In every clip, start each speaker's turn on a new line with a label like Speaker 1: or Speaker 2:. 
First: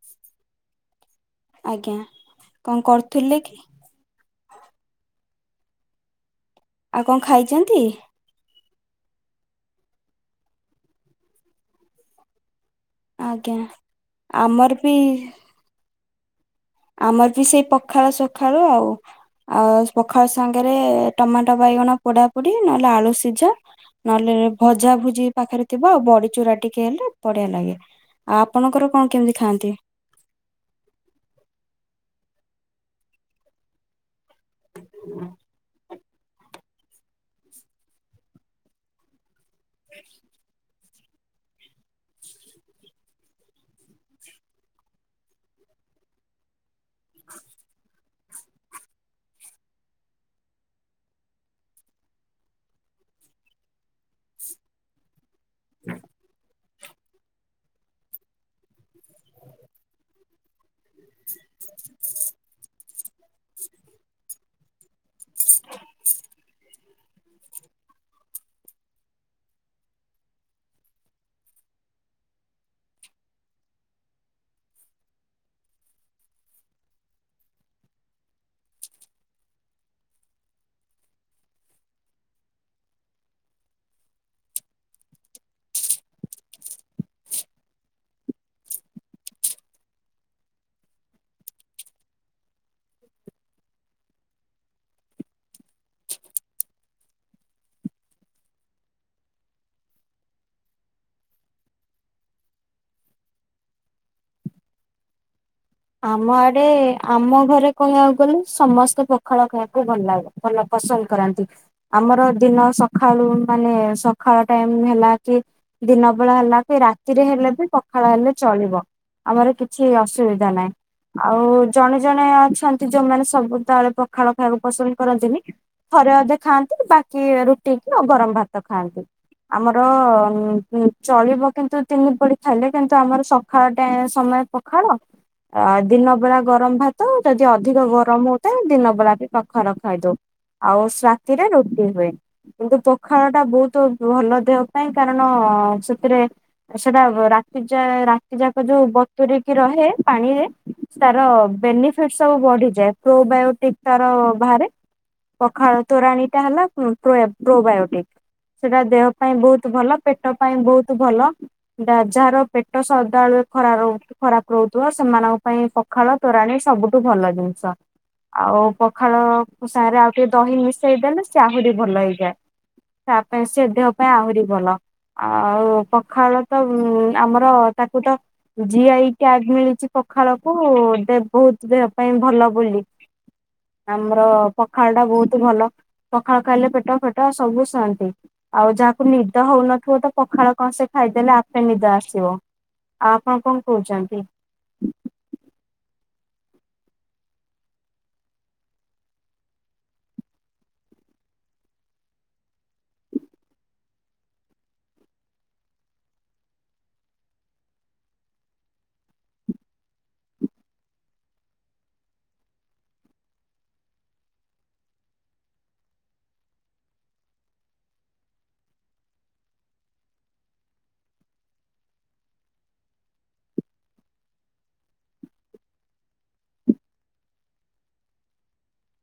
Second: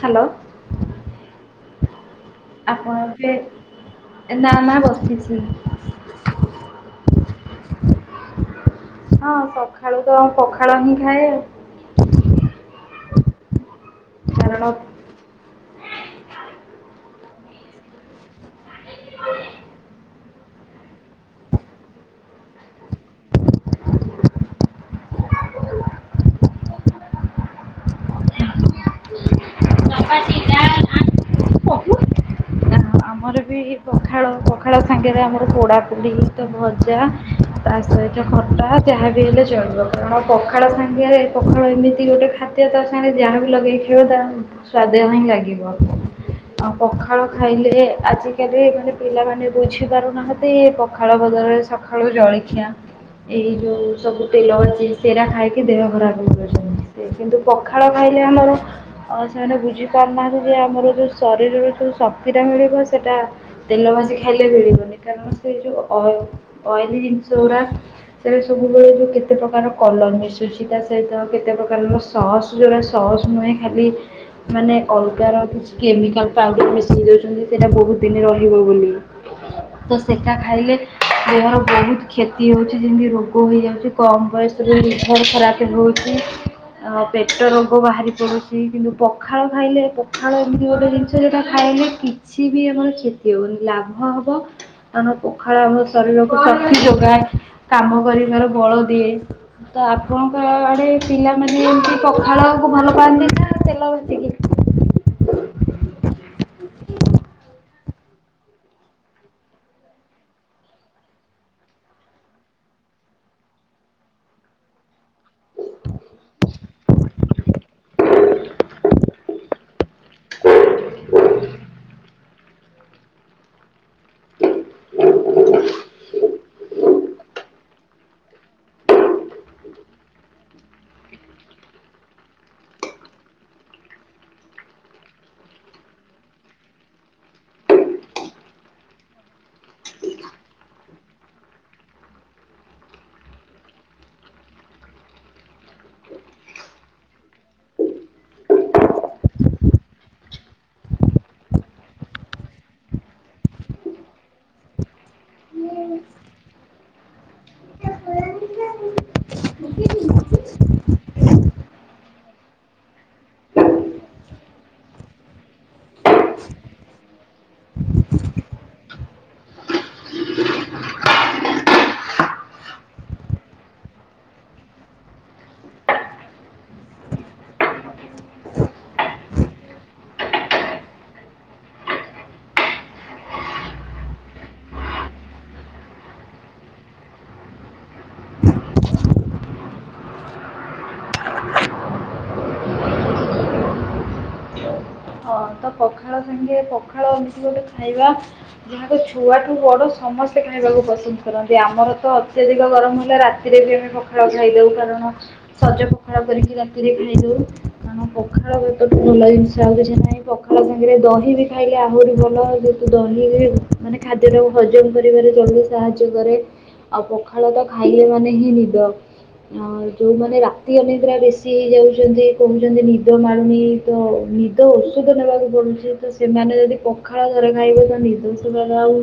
Speaker 1: Hello.
Speaker 2: ଆଜ୍ଞା। କଣ
Speaker 1: ଆପଣ ବି
Speaker 2: କରୁଥିଲେ କି?
Speaker 1: ନା ନା ବସିଛି।
Speaker 2: ଆଉ କଣ ଖାଇଛନ୍ତି?
Speaker 1: ହଁ ସକାଳୁ ତ ପଖାଳ ହିଁ ଖାଏ ଆଉ।
Speaker 2: ଆଜ୍ଞା
Speaker 1: କାରଣ
Speaker 2: ଆମର ବି ଆମର ବି ସେଇ ପଖାଳ ସଖାଳୁ ଆଉ। ଆଉଖ ତା ସାଙ୍ଗରେ ଟମାଟୋ ବାଇଗଣ ପୋଡା ପୋଡ଼ି ନହେଲେ ଆଳୁ ସିଝା। ନହେଲେ ଭଜା ଭୁଜି ପାଖରେ ଥିବ ଆଉ ବଡି ଚୁରା ଟିକେ ହେଲେ ବଢିଆ ଲାଗେ। ଆପଣଙ୍କର କଣ କେମିତି ଖାଆନ୍ତି?
Speaker 1: ଚପାତି ନା ଆମର ବି ପଖାଳ ପଖାଳ ସାଙ୍ଗରେ ଆମର ପୋଡ଼ାପୋ଼ ତ ଭଜା ତା ସହିତ ଖଟା ଯାହା ବି ହେଲେ ଚଳିବ କାରଣ ପଖାଳ ସାଙ୍ଗିରେ ପଖାଳ ଏମିତି ଗୋଟେ ଖାଦ୍ୟ ତା ସାଙ୍ଗରେ ଯାହା ବି ଲଗେଇ ଖାଇବ ତା ସ୍ଵାଦ ହିଁ ଲାଗିବ। ଆଉ ପଖାଳ ଖାଇଲେ ଆଜିକାଲି ମାନେ ପିଲାମାନେ ବୁଝି ପାରୁନାହାନ୍ତି ପଖାଳ ବଦଳରେ ସକାଳୁ ଜଳଖିଆ। ଏଇ ଯୋଉ ସବୁ ତେଲ ଅଛି ସେଇରା ଖାଇକି ଦେହ ଖରାପ ହେଇଯାଉଛନ୍ତି। ଜେ କିନ୍ତୁ ପଖାଳ ଖାଇଲେ ଆମର ଆ ସେମାନେ ବୁଝି ପାରୁନାହାନ୍ତି ଯେ ଆମର ଯୋଉ ଶରୀରର ଯୋଉ ଶକ୍ତି ଟା ମିଳିବ ସେଟା ତେଲ ଭାଜି ଖାଇଲେ ମିଳିବନି କାରଣ ସେଇ ଯୋଉ ଅ ଅଏଲି ଜିନିଷ ଗୁରା। ସେଟ ସବୁବେଳେ ଯୋଉ କେତେ ପ୍ରକାର କଲର ମିଶୁଛି ତା ସହିତ କେତେ ପ୍ରକାରର ସସ୍ ଯେଉରା ସସ୍ ନୁହେଁ ଖାଲି ମାନେ ଅଲଗା ର କିଛି କେମିକାଲ ପାଉଡର ମିଶେଇ ଦେଉଛନ୍ତି। ସେଇଟା ବହୁତ ଦିନ ରହିବ ବୋଲି। ତ ସେଟା ଖାଇଲେ ଦେହର ବହୁତ କ୍ଷତି ହଉଛି ଯେମିତି ରୋଗ ହେଇଯାଉଛି। କମ ବୟସରେ ଲିଭର ଖରାପ ହଉଛି। ଆ ପେଟ ରୋଗ ବାହାରି ପଡୁଛି କିନ୍ତୁ ପଖାଳ ଖାଇଲେ ପଖାଳ ଏମିତି ଗୋଟେ ଜିନିଷ ଟା ଖାଇଲେ କିଛି ବି ଆମର କ୍ଷତି ହେଉନି ଲାଭ ହେବ। ଆମ ପଖାଳ ଆମ ଶରୀରକୁ ଶକ୍ତି ଯୋଗାଏ କାମ କରିବାର ବଳ ଦିଏ। ତ ଆପଣଙ୍କ ଆଡେ ପିଲାମାନୋନ ଏମତି ପଖାଳ କୁ ଭଲ ପାଆନ୍ତି ନା ତେଲ ଭାସି
Speaker 2: ଆମ ଆଡେ ଆମ ଘରେ କହିବାକୁ ଗଲେ ସମସ୍ତେ ପଖାଳ ଖାଇବାକୁ ଭଲ ଲାଗେ। ମନ ପସନ୍ଦ କରାନ୍ତି। ଆମର ଦିନ ସକାଳୁ ମାନେ ସକାଳ ଟାଇମ ହେଲା କି ଦିନ ବେଳା ହେଲା କି ରାତିରେ ହେଲେ ବି ପଖାଳ ହେଲେ ଚଳିବ। ଆମର କିଛି ଅସୁବିଧା ନାହିଁ। ଆଉ ଜଣେ ଜଣେ ଅଛନ୍ତି ଯୋଉମାନେ ସବୁ ତାଳେ ପଖାଳ ଖାଇବାକୁ ପସନ୍ଦ କରନ୍ତିନି। ଥରେ ଅଧେ ଖାଆନ୍ତି ବାକି ରୁଟି ଆଉ ଗରମ ଭାତ ଖାଆନ୍ତି। ଆମର ଉ ଚଳିବ କିନ୍ତୁ ତିନି ପଡି ଖାଇଲେ କିନ୍ତୁ ଆମର ସକାଳ ସମୟ ପଖାଳ। ଆ ଦିନ ବେଳା ଗରମ ଭାତ ଯଦି ଅଧିକ ଗରମ ହଉଥାଏ ଦିନ ବଳା ବି ପାଖାଳ ଖାଇଦଉ। ଆଉ ରାତିରେ ରୁଟି ହୁଏ। କିନ୍ତୁ ପଖାଳ ଟା ବହୁତ ଭଲ ଦେହ ପାଇଁ କାରଣ ସେଥିରେ ସେଟା ରାତି ଯା ରାତି ଯାକ ଯୋଉ ବତୁରିକି ରହେ ପାଣିରେ ତାର ବେନିଫିଟ ସବୁ ବଢିଯାଏ ପ୍ରୋବାୟୋଟିକ ତାର ବାହାରେ। ପଖାଳ ତୋରାଣୀଟା ହେଲା ପ୍ରୋବାୟୋଟିକ। ସେଟା ଦେହ ପାଇଁ ବହୁତ ଭଲ ପେଟ ପାଇଁ ବହୁତ ଭଲ। ରାଜ ଯା ର ପେଟ ସଦାବେଳେ ଖରା ର ଖରାପ ରହୁଛି। ସେମାନଙ୍କ ପାଇଁ ପଖାଳ ତୋରାଣି ସବୁଠୁ ଭଲ ଜିନିଷ। ଆଉ ପଖାଳ ଖୋ ସାଙ୍ଗରେ ଆଉ ଟିକେ ଦହି ମିଶେଇଦେଲେ ସେ ଆହୁରି ଭଲ ହେଇଯାଏ। ତା ପାଇଁ ସେ ଦେହ ପାଇଁ ଆହୁରି ଭଲ। ଆଉ ପଖାଳ ତ ଉ ଆମର ତାକୁ ତ ଜିଆଇ ଟ୍ୟାକ ମିଳିଛି ପଖାଳକୁ ଦେ ବହୁତ ଦେହ ପାଇଁ ଭଲ ବୋଲି। ଆମର ପଖାଳ ଟା ବହୁତ ଭଲ। ପଖାଳ ଖାଇଲେ ପେଟ ଫେଟ ସବୁ ଶାନ୍ତି। ଆଉ ଯାହାକୁ ନିଦ ହଉନଥିବ ତ ପଖାଳ କଂସେ ଖାଇଦେଲେ ଆପେ ନିଦ ଆସିବ। ଆଉ ଆପଣ କଣ କହୁଛନ୍ତି?
Speaker 1: [inaudible] ହଁ ତ ପଖାଳ ସାଙ୍ଗେ ପଖାଳ ଏମିତି ଗୋଟେ ଖାଇବା। ଯାହାକୁ ଛୁଆଠୁ ବଡ ସମସ୍ତେ ଖାଇବାକୁ ପସନ୍ଦ କରନ୍ତି। ଆମର ତ ଅତ୍ୟଧିକ ଗରମ ହେଲେ ରାତି ଶୀତ ଦିନେ ବି ପଖାଳ ଖାଇଦଉ କାରଣ ସଜ ପଖାଳ କରିକି ରାତିରେ ଖାଇଦେଉ, କାରଣ ପଖାଳ [unintelligible] ଭଲ ଜିନିଷ ଆଉ କିଛି ନାହିଁ। ପଖାଳ ସାଙ୍ଗରେ ଦହି ବି ଖାଇଲେ ଆହୁରି ଭଲ, ଯେହେତୁ ଦହି ମାନେ ଖାଦ୍ୟଟାକୁ ହଜମ କରିବାରେ ଜଲ୍ଦି। ସାହାଯ୍ୟ କରେ ଆଉ ପଖାଳ ତ ଖାଇଲେ ମାନେ ହିଁ ନିଦ। ଆଉ ଯୋଉମାନେ ରାତି ଅନିଦ୍ରା ବେଶୀ ହେଇଯାଉଛନ୍ତି, କହୁଛନ୍ତି ନିଦ ମାଡୁନୀ [inaudible] ଔଷଧ ଖାଇବାକୁ ପଡୁଛି ତ ସେମାନେ ଯଦି ପଖାଳ ଘର ଖାଇବେ ତ ନିଦଷୋଦ ଆଉ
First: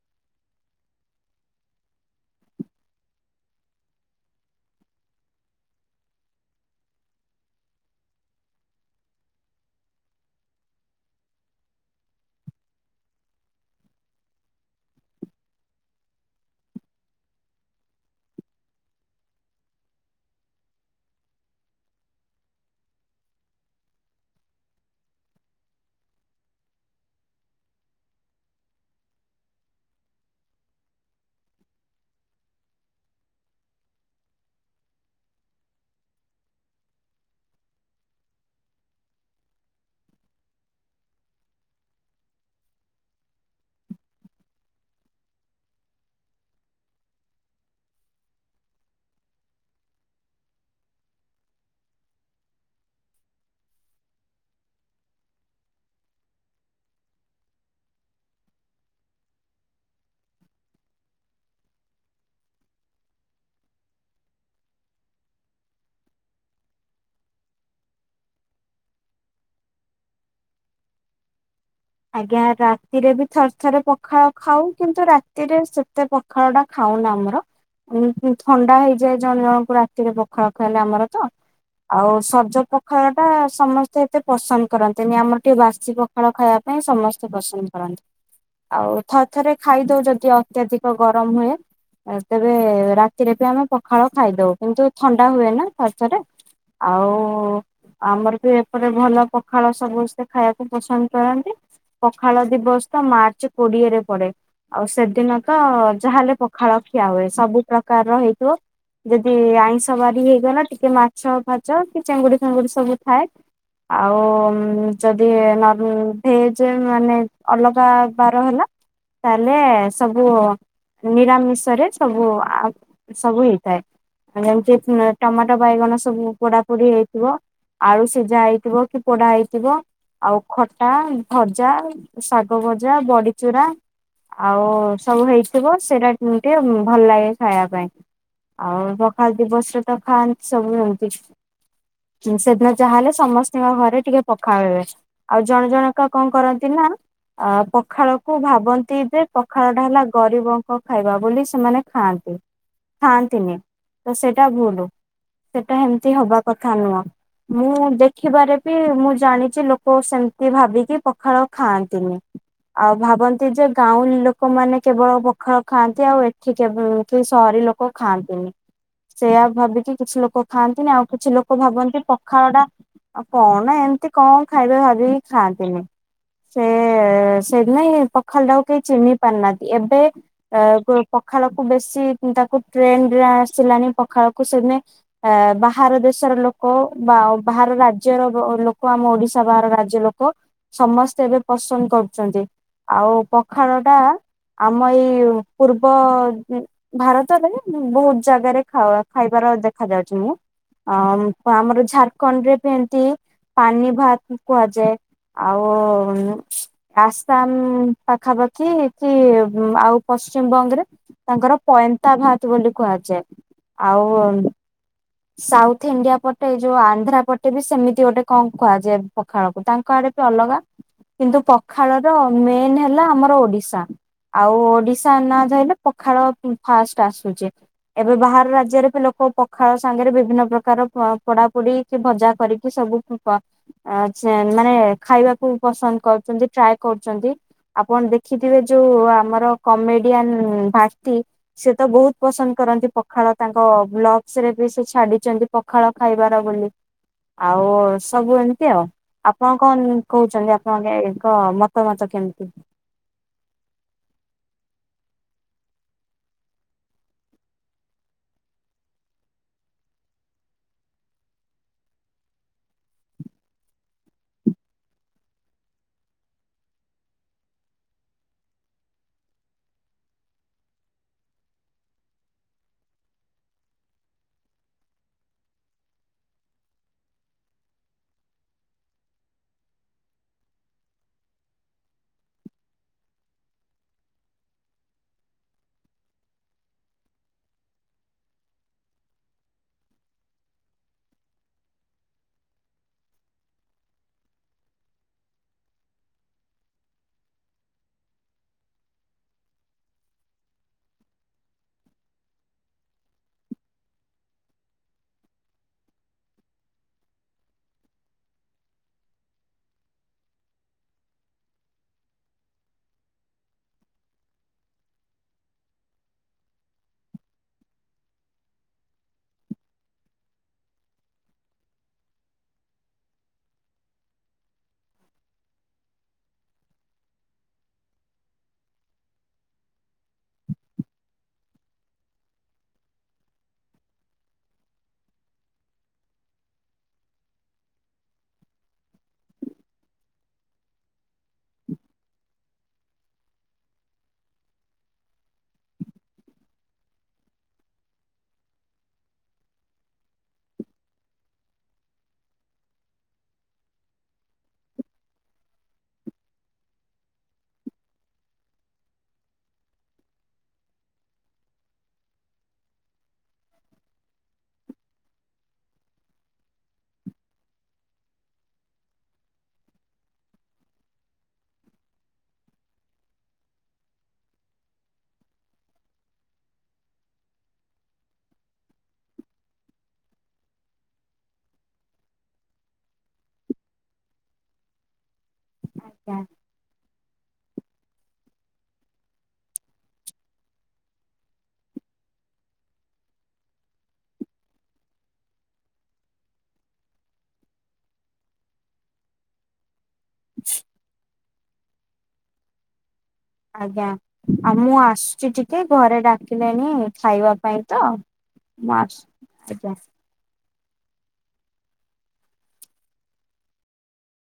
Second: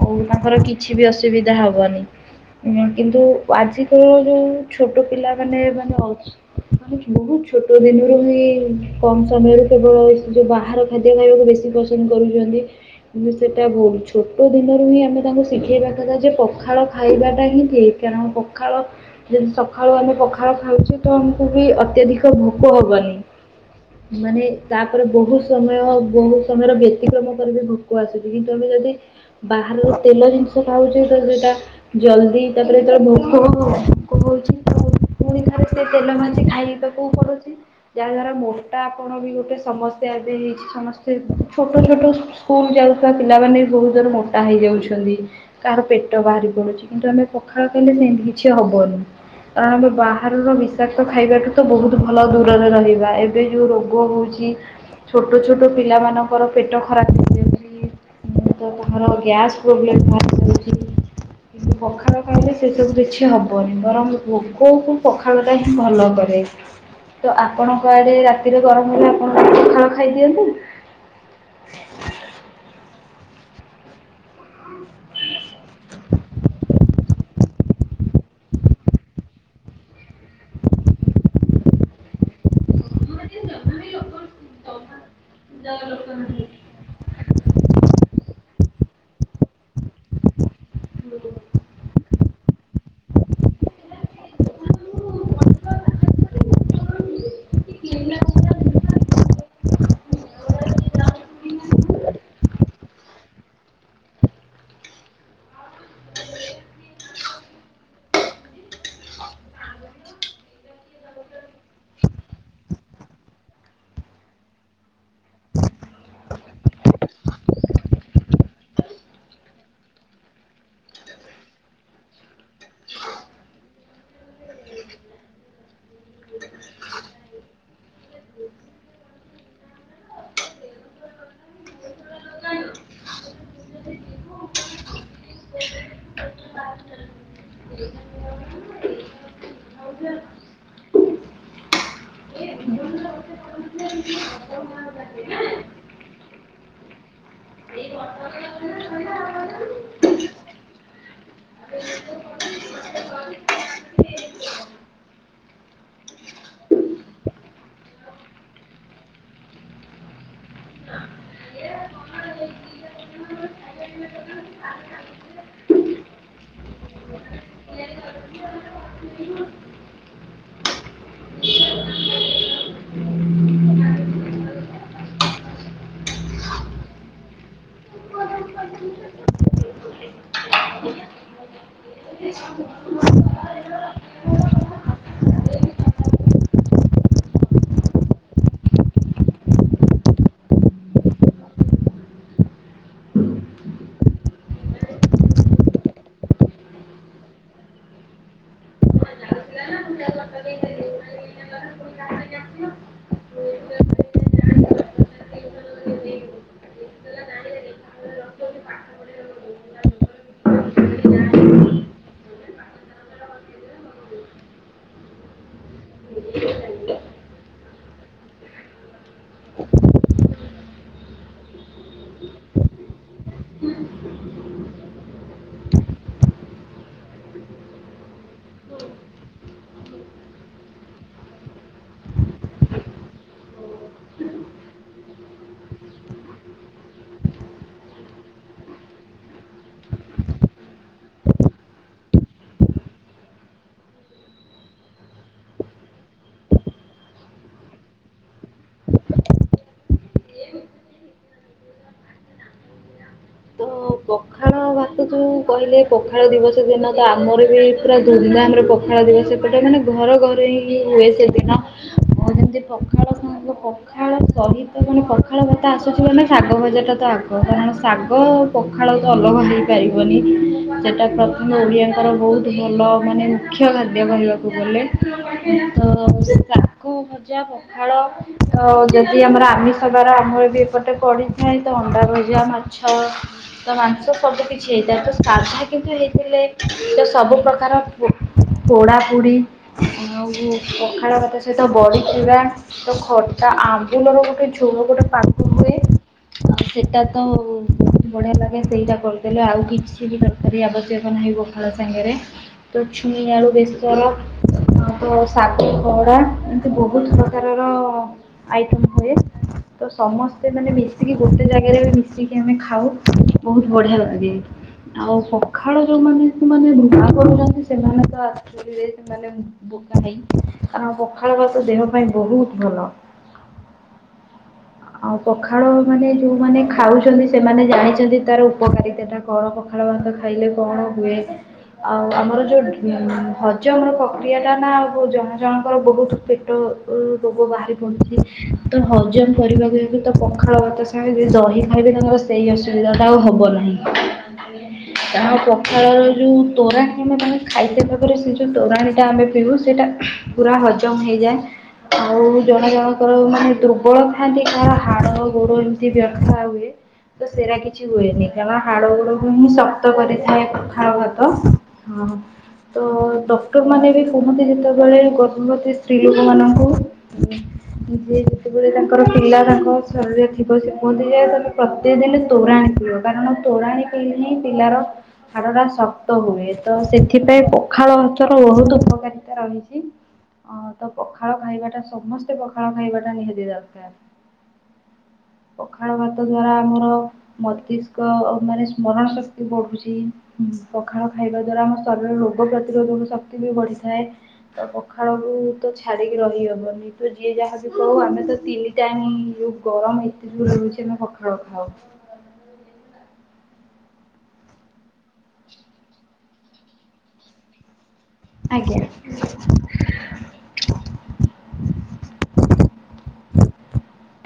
Speaker 1: ହଉ ତାଙ୍କର କିଛି ବି ଅସୁବିଧା ହବନି। କିନ୍ତୁ ଆଜିକାଲିର ଯୋଉ ଛୋଟ ପିଲା ମାନେ ମାନେ ମାନେ ବହୁତ ଛୋଟ ଦିନରୁ ହିଁ କମ ସମୟରୁ କେବଳ ଯୋଉ ବାହାର ଖାଦ୍ୟ ଖାଇବାକୁ ବେଶୀ ପସନ୍ଦ କରୁଛନ୍ତି। କିନ୍ତୁ ସେଇଟା ଭୁଲ। ଛୋଟ ଦିନରୁ ହିଁ ଆମେ ତାଙ୍କୁ ଶିଖେଇବା କଥା ଯେ ପଖାଳ ଖାଇବାଟା ହିଁ ଠିକ। କାରଣ ପଖାଳ ଯଦି ସକାଳୁ ଆମେ ପଖାଳ ଖାଉଛେ ତ ଆମକୁ ବି ଅତ୍ୟଧିକ ଭୋକ ହବନି। ମାନେ ତା ତାପରେ ବହୁତ ସମୟ ବହୁତ ସମୟର ବ୍ୟତିକ୍ରମ କରିବ ଭୋକ ଆସୁଛି କିନ୍ତୁ ଆମେ ଯଦି ବାହାରର ତେଲ ଜିନିଷ ଖାଉଛେ ତ ସେଟା। ଜଲଦି ତାପରେ ଯେତେବେଳେ ଭୋକ ହବ ଭୋକ ହଉଛି। ପୁଣି ଥରେ ସେ ତେଲ ଭାଜି ଖାଇବାକୁ ପଡୁଛି ଯାହା ଦ୍ଵାରା ମୋଟା ପଣ ବି ଗୋଟେ ସମସ୍ତେ ଏବେ ହେଇଛି ସମସ୍ତେ ଛୋଟ ଛୋଟ ସ୍କୁଲ ଯାଉଥିବା ପିଲାମାନେ ବି ବହୁତ ଜୋରେ ମୋଟା ହେଇଯାଉଛନ୍ତି। କାହାର ପେଟ ବାହାରି ପଡୁଛି କିନ୍ତୁ ଆମେ ପଖାଳ ଖାଇଲେ ସେମିତି କିଛି ହବନି। କାରଣ ଆମେ ବାହାରର ବିଶାକ୍ତ ଖାଇବାଠୁ ତ ବହୁତ ଭଲ ଦୂରରେ ରହିବା ଏବେ ଯେଉଁ ରୋଗ ହଉଛି। ଛୋଟ ଛୋଟ ପିଲାମାନଙ୍କର ପେଟ ଖରାପ ହେଇଯାଉଛି। ତ ତାଙ୍କର ଗ୍ୟାସ୍ ପ୍ରୋବ୍ଲେମ୍ ବାହାରି ଯାଉଛି। ପଖାଳ ଖାଇଲେ ସେ ସବୁ କିଛି ହବନି ବରଂ କେୋଉ କେଉଁ ପଖାଳଟା ହିଁ ଭଲ କରେ। ତ ଆପଣଙ୍କଆଡେ ରାତିରେ ଗରମ ହେଲେ ଆପଣ ରାତିରେ ପଖାଳ ଖାଇଦିଅନ୍ତୁ।
Speaker 2: ଆଜ୍ଞା ରାତିରେ ବି ଥରେ ଥରେ ପଖାଳ ଖାଉ କିନ୍ତୁ ରାତିରେ ସେତେ ଖଡ଼ା ଟା ଖାଉନ ଆମର। ଥଣ୍ଡା ହେଇଯାଏ ଜଣେ ଜଣଙ୍କୁ ରାତିରେ ପଖାଳ ଖାଇଲେ ଆମର ତ ଆଉ ସଜ ପଖାଳ ଟା ସମସ୍ତେ ମତେ ପସନ୍ଦ କରନ୍ତିେନି ଆମର ଟିକେ ବାସି ପଖାଳ ଖାଇବା ପାଇଁ ସମସ୍ତେ ପସନ୍ଦ କରନ୍ତି। ଆଉ ଥରେ ଥରେ ଖାଇଦଉ ଯଦି ଅତ୍ୟଧିକ ଗରମ ହୁଏ। ତେବେ ରାତିରେ ବି ଆମେ ପଖାଳ ଖାଇଦଉ କିନ୍ତୁ ଥଣ୍ଡା ହୁଏ ନା ଥରଥରେ ଆଉ ଆମର ବି ଏପଟ ଭଲ ପଖାଳ ସବୁସ୍ତେ ଖାଇବାକୁ ପସନ୍ଦ କରନ୍ତି। ପଖାଳ ଦିବସ ତ ମାର୍ଚ୍ଚ କୋଡିଏରେ ପଡେ। ଆଉ ସେଦିନ ତ ଯାହାଲେ ପଖାଳ ଖିଆ ହୁଏ ସବୁ ପ୍ରକାରର ହେଇଥିବ ଯଦି ଆଇଁଷ ବାରି ହେଇଗଲା ଟିକେ ମାଛ ଫାଚ କି ଚିଙ୍ଗୁଡି ଫାଙ୍ଗୁଡି ସବୁ ଥାଏ। ଆଉ ଯଦି ହେଇଛି ମାନେ ଅଲଗା ବାର ହେଲା ତାହେଲେ ସବୁ ନିରାମିଷ ରେ ସବୁ ଆ ସବୁ ହେଇଥାଏ। ଆ ଯେମିତି ଟମାଟୋ ବାଇଗଣ ସବୁ ପୋଡାପୋଡି ହେଇଥିବ ଆଳୁ ସିଝା ହେଇଥିବ କି ପୋଡା ହେଇଥିବ ଆଉ ଖ ଖଟା, ଭଜା, ଶାଗ ଭଜା ବଡିଚୁରା। ଆଉ ସବୁ ହେଇଥିବ, ସେଇଟା ଟିକେ ଭଲ ଲାଗେ ଖାଇବା ପାଇଁ। ଆଉ ପଖାଳ ଦିବସ ରେ ତ ଖାଆନ୍ତି ସବୁ ଜିନିଷ। ସେଦିନ ଯାହା ହେଲେ ସମସ୍ତଙ୍କ ଘରେ ଟିକେ ପଖାଳ ହେବେ। ଜଣ ଜଣକା କଣ କରନ୍ତି ନା ଅ ପଖାଳ କୁ ଭାବନ୍ତି ଯେ ପଖାଳ ଟା ହେଲା ଗରିବଙ୍କ ଖାଇବା ବୋଲି ସେମାନେ ଖାଆନ୍ତି ଖାଆନ୍ତିନି ତ ସେଇଟା ଭୁଲ। ସେଟା ଏମିତି ହବା କଥା ନୁହଁ। ମୁଁ ଦେଖିବାରେ ବି ମୁଁ ଜାଣିଛି ଲୋକ ସେମତି କିଏ ଭାବିକି ପଖାଳ ଖାଆନ୍ତିନି ଆଉ ଭାବନ୍ତି ଯେ ଗାଉଁଳି ଲୋକମାନେ କେବଳ ପୋଖାଳ ଖାଆନ୍ତି ଆଉ ଏଠି କେବେ ସହରୀ ଲୋକ କ ଖାଆନ୍ତିନି। ସେଇୟା ଭାବିକି କିଛି ଲୋକ ଖାଆନ୍ତିନି, ଆଉ କିଛି ଲୋକ ଭାବନ୍ତି ପଖାଳ ଟା ଆଉ କଣ ନା ଏମିତି କଣ ଖାଇବେ ଭାବିକି ଖାଆନ୍ତିନି। ସେ ସେଦିନାଇ ପଖାଲଟାକୁ କେହି ଚିହ୍ନି ପାରୁନାହାନ୍ତି ଏବେ ପଖାଳକୁ ବେଶୀ ତାକୁ ଟ୍ରେନରେ ଆସିଲାଣି ପଖାଳ କୁ ସେଦିନେ ଆ ବାହାର ଦେଶର ଲୋକ, ବା ବାହାର ରାଜ୍ୟର ଲୋକ ଆମ ଓଡିଶା ବାହାର ରାଜ୍ୟ ଲୋକ ସମସ୍ତେ ଏବେ ପସନ୍ଦ କରୁଛନ୍ତି ଆଉ ପଖାଳ ଟା ଆମ ଏଇ ପୂର୍ବ ଭାରତରେ ବହୁତ ଜାଗାରେ ଖାଇବାର ଦେଖ ଯାଉଛି ମୁଁ। ଆ ଆମର ଝାରଖଣ୍ଡ ରେ ବି ଏମତି ପାନି ଭାତ କୁହାଯାଏ। ଆଉ ଆସାମ ପାଖାପାଖି କି ଆଉ ପଶ୍ଚିମବଙ୍ଗରେ। ତାଙ୍କର ପଏନ୍ତା ଭାତ ବୋଲି କୁହାଯାଏ। ଆଉ ସାଉଥ ଇଣ୍ଡିଆ ପଟେ ଏଇ ଯୋଉ ଆନ୍ଧ୍ରା ପଟେ ବି ସେମିତି ଗୋଟେ କଣ କୁହାଯାଏ ପଖାଳକୁ। ତାଙ୍କ ଆଡେ ଅଲଗା କିନ୍ତୁ ପଖାଳ ର ମେନ ହେଲା ଆମର ଓଡ଼ିଶା। ଆଉ ଓଡ଼ିଶା ନା ରହିଲେ ପଖାଳ ଫାଷ୍ଟ ଆସୁଛି। ଏବେ ବାହାର ରାଜ୍ୟରେ ବି ଲୋକ ପଖାଳ ସାଙ୍ଗରେ ବିଭିନ୍ନ ପ୍ରକାର ପୋଡା ପୋଡି କି ଭଜା କରିକି ସବୁ ପ ପ ମାନେ ଖାଇବାକୁ ପସନ୍ଦ କରୁଛନ୍ତି, ଟ୍ରାଏ କରୁଛନ୍ତି। ଆପଣ ଦେଖିଥିବେ ଯୋଉ ଆମର କମେଡିଆନ ଭାର୍ତି ସେ ତ ବହୁତ ପସନ୍ଦ କରନ୍ତି ପଖାଳ ତାଙ୍କ ବ୍ଲଗ୍ସ ରେ ବି ସେ ଛାଡିଛନ୍ତି ପଖାଳ ଖାଇବାର ବୋଲି ଆଉ ସବୁ ଏମିତି ଆଉ। ଆପଣ କଣ କହୁଛନ୍ତି ଆପଣଙ୍କ ଏକ ମତା ମତ କେମିତି?
Speaker 1: ତ ପଖାଳ ଭାତ ଯୋଉ କହିଲେ ପଖାଳ ଦିବସ ଦିନ ତ ଆମର ବି ପୁରା ଧୁମଧାମରେ ପ ଖାଳ ଦିବସ ଏପଟେ ମାନେ ଘର ଘରେ ହିଁ ହୁଏ ସେଦିନ। ଆଉ ଯେମିତି ପଖାଳ ସାଙ୍ଗକୁ ପଖାଳ ସହିତ ମାନେ ପଖାଳ କଥା ଆସୁଛି ମାନେ ଶାଗ ଭଜା ଟା ତ ଆଗ କାରଣ ଶା ଗ ପଖାଳ ତ ଅଲଗା ହେଇପାରିବନି। ସେଇଟା ପ୍ରଥମେ ଓଡ଼ିଆଙ୍କର ବହୁତ ଭଲ ମାନେ ମୁଖ୍ୟ ଖାଦ୍ୟ କହିବାକୁ ଗଲେ। ତ ସାଗୁ ଭଜା ପଖାଳ ତ ଯଦି ଆମର ଆମିଷ ବାର ଆମର ବି ଏପଟେ ପଡିଥାଏ ତ ଅଣ୍ଡା ଭଜଆ ମା ଛଅ ତ ମାଂସ ସବୁ କିଛି ହେଇଥାଏ ତ ସାଧା କିନ୍ତୁ ହେଇଥିଲେ ତ ସବୁ ପ୍ରକାର ଫୁ ପୋଡ଼ା ପୋଡ଼ି ଆଉ ପଖାଳ ଭାତ ସହିତ ବଡିଚୁରା। ତ ଖଟା ଆମ୍ବୁଲ ପକେଇ ଝୋଳ ଗୋଟେ ପାଗ ହୁଏ ସେଟା ତ ବଢିଆ ଲାଗେ ସେଇଟା କରିଦେଲେ ଆଉ କିଛି ବି ତରକାରୀ ଆବଶ୍ୟକ ନାହିଁ ପଖାଳ ସାଙ୍ଗରେ। ତ ଛୁଇଁ ଆଳୁ ବେସର ଆ ତ ଶାଗ ଖଡା ଏମିତି ବହୁତ ପ୍ରକାରର ଆଇଟମ୍ ହୁଏ। ତ ସମସ୍ତେ ମାନେ ମିଶିକି ଗୋଟେ ଜାଗାରେ ମିଶିକି ଆମେ ଖାଉ ବହୁତ ବଢିଆ ଲାଗେ। ଆଉ ପଖାଳ ଯୋଉମାନେ ସେମାନ ରୁହା କରୁଛନ୍ତି ସେମାନେ ତ ଆକଚୁଆଲିରେ ସେମାନେ ବୋକା ଭାଇ କାରଣ ପଖାଳ ଭାତ ଦେହ ପାଇଁ ବହୁତ ଭଲ। ଆଉ ପଖାଳ ମାନେ ଯୋଉମାନେ ଖାଉ ଚନ୍ତି ସେମାନେ ଜାଣିଛନ୍ତି ତାର ଉପକାରିତାଟା କଣ ପଖାଳ ଭାତ ଖାଇଲେ କଣ ହୁଏ? ଆଉ ଆମର ଯୋଉ ହଜମର ପ୍ରକ୍ରିୟା ଟାନା ଆଉ ଜଣ ଜଣଙ୍କର ବହୁତ ପେଟ ରୋଗ ବାହାରି ପଡୁଛି ତ ହଜମ କରିବାକୁ ତ ପଖାଳ ଭାତ ସାଙ୍ଗେ ଦହି ଖାଇବେ ତାଙ୍କର ସେଇ ଅସୁବିଧାଟା ଆଉ ହବ ନାହିଁ। ଆଉ ପଖାଳର ଯେଉଁ ତୋରାଣି ଆମେ ତାଙ୍କେ ଖାଇସାରିବା ପରେ ସେ ଯେଉଁ ତୋରାଣିଟା ଆମେ ପିଉ ସେଇଟା ପୁରା ହଜମ ହେଇଯାଏ। ଆଉ ଜଣ ଜଣଙ୍କର ମାନେ ଦୁର୍ବଳ ଥାଆନ୍ତି କାହାର ହାଡ ଗୋଡ ଏମିତି ବ୍ୟଥା ହୁ ଏ ତ ସେରା କିଛି ହୁଏନି କାରଣ ହାଡ ଗୋଡକୁ ହିଁ ଶକ୍ତ କରିଥାଏ ପଖାଳ ଭାତ। ହଁ। ତ ଡକ୍ଟରମାନେ ବି କୁହନ୍ତି ଯେତେବେଳେ ଗର୍ଭବତୀ ସ୍ତ୍ରୀ ଲୋକମାନଙ୍କୁ ଯିଏ ଯେତେବେଳେ ତାଙ୍କର ପିଲା ତାଙ୍କ ଶରୀରରେ ଥିବ ସେ କୁହନ୍ତି ଯେ ପ୍ରତ୍ୟେକ ଦିନ ତୋରାଣି ପିଅ କାରଣ ତୋରାଣି ପିଇଲେ ହିଁ ପିଲାର ହାଡଟା ଶକ୍ତ ହୁଏ ତ ସେଥିପାଇଁ ପଖାଳ ଭାତର ବହୁତ ଉପକାରିତା ରହିଛି। ଅ ତ ପଖାଳ ଖାଇବାଟା ସମସ୍ତେ ପଖାଳ ଖାଇବାଟା ନିହାତି ଦରକାର। ପଖାଳ ଭାତ ଦ୍ଵାରା ଆମର ମସ୍ତିଷ୍କ ମାନେ ସ୍ମରଣ ଶକ୍ତି ବଢୁଛି। ହଁ ପଖାଳ ଖାଇବା ଦ୍ଵାରା ଆମ ଶରୀରରେ ରୋଗ ପ୍ରତିରୋଧକ ଶକ୍ତି ବି ବଢିଥାଏ। ତ ପଖାଳକୁ ତ ଛାଡିକି ରହିହବନି। ତ ଯିଏ ଯାହା ବି କହୁ ଆମେ ତ ତିନି ଟାଇମ୍ ଯୋଉ ଗରମ ଏତେ ଜୋରେ ରହୁଛି ଆମେ ପଖାଳ ଖାଉ।
Speaker 2: ଆଜ୍ଞା ଆଉ ମୁଁ ଆସୁଛି ଟିକେ ଘରେ ଡାକିଲେଣି ଖାଇବା ପାଇଁ ତ। ମୁଁ
Speaker 1: ଆଜ୍ଞା।
Speaker 2: ଆସୁଛି ଆଜ୍ଞା।